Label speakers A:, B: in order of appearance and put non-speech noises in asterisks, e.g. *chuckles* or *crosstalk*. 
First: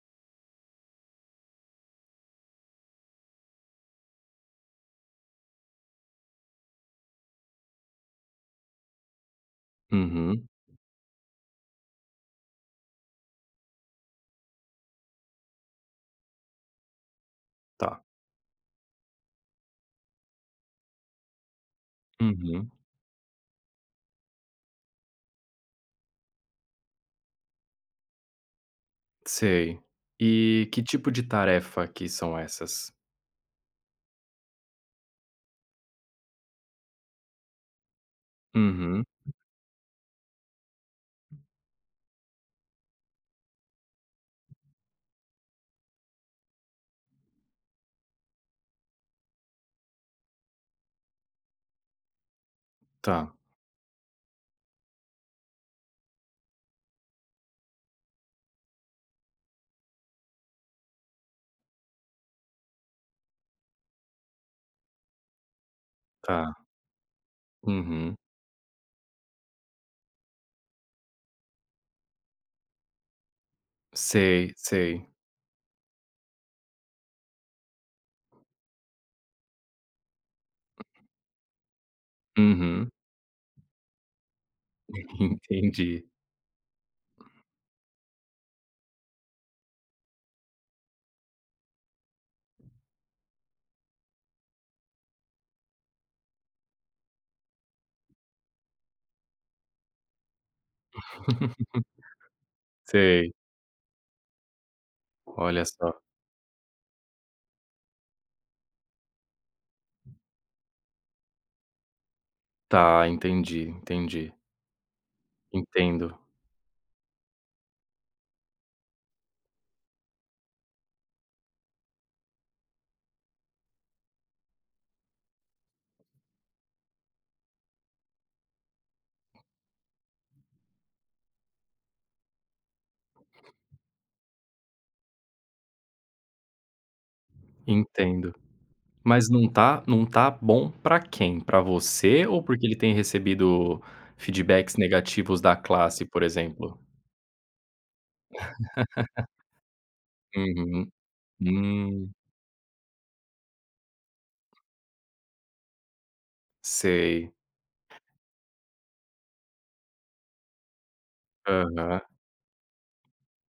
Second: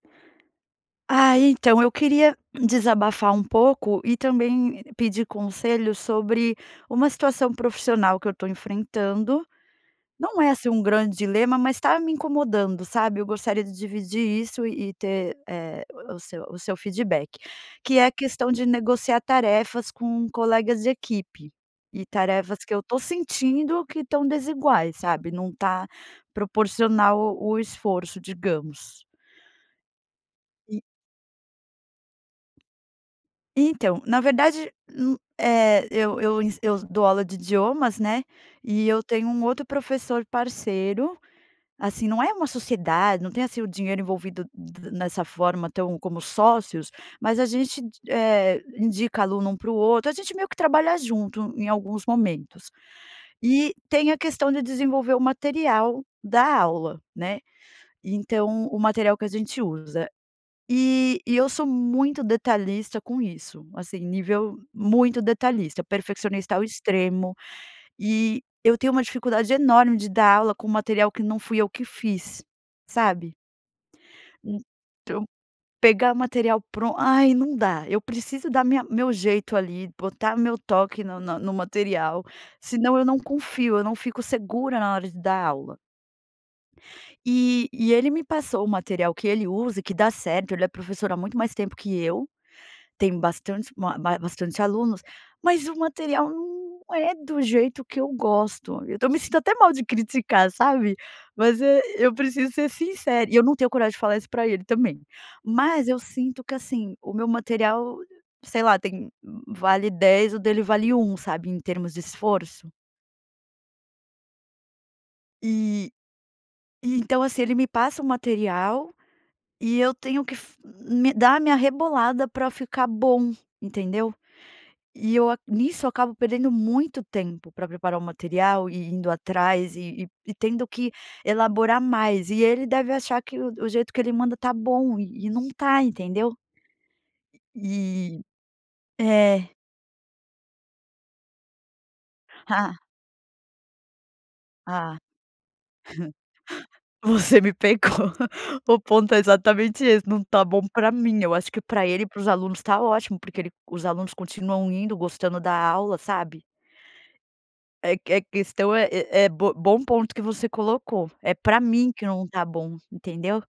A: Ah, então eu queria desabafar um pouco e também pedir conselhos sobre uma situação profissional que eu estou enfrentando, não
B: Uhum.
A: é, assim um grande dilema mas está me incomodando, sabe? Eu gostaria de dividir isso e ter, eh, o seu o seu feedback, que
B: Está.
A: é a questão de negociar tarefas com colegas de equipe e tarefas
B: Uhum.
A: que eu estou sentindo que estão desiguais, sabe? Não está proporcional o esforço digamos.
B: Sei, e que
A: E
B: tipo de tarefa que são essas?
A: Então, na verdade, hum, eh, eu eu ensi eu dou aula de idiomas, né, e eu
B: Uhum.
A: tenho um outro professor parceiro, assim não é uma sociedade, não tem assim o dinheiro envolvido nessa forma tão como sócios, mas a gente, eh, indica aluno um para o outro, a gente meio que trabalha junto em alguns momentos.
B: Está.
A: E tem a questão de desenvolver o material da aula, né, então o material que a gente usa. E e eu sou muito detalhista com isso, assim nível muito detalhista, perfeccionista
B: Está.
A: ao extremo,
B: Uhum.
A: e eu tenho uma dificuldade enorme de dar aula com material que não fui eu que fiz, sabe?
B: Sei, sei.
A: Então pegar material pronto, ai não dá, eu preciso da minha meu jeito ali, botar meu toque no na no material,
B: Uhum.
A: senão eu não confio, eu não fico segura na hora de
B: *chuckles*
A: dar aula.
B: entendi.
A: E e ele me passou o material que ele usa e que dá certo, ele é professor há muito mais tempo que eu, tem bastante bastante alunos, mas o material não é do jeito que eu gosto, eu estou me sentindo até mal de criticar, sabe? Mas
B: *laughs*
A: eu preciso ser sincera
B: Sei.
A: e eu não tenho coragem de falar isso para ele também,
B: Olha
A: mas eu
B: só.
A: sinto que assim o meu material, sei lá tem vale 10 o dele vale 1 sabe em termos de esforço.
B: Está, entendi, entendi.
A: E,
B: Entendo.
A: e então assim ele me passa o material, e eu tenho que fi me dar a minha rebolada para ficar bom, entendeu? E eu nisso acabo perdendo muito tempo para preparar o material e indo atrás e e e tendo que elaborar mais e ele deve achar que o o jeito que ele manda está bom e e não está entendeu? E,
B: Entendo, mas não
A: é.
B: está não está bom para quem? Para você, ou porque ele
A: Ah.
B: tem recebido feedbacks
A: Ah. *laughs*
B: negativos da classe, por exemplo?
A: Você me pegou, o ponto é exatamente esse,
B: *laughs*
A: não está bom
B: Uhum,
A: para mim, acho que para ele e
B: hum.
A: para os alunos está ótimo porque ele os alunos continuam indo, gostando da aula, sabe?
B: Sei.
A: É que é questão é é bo bom ponto que você colocou, é para mim
B: Aham.
A: que não está bom, entendeu?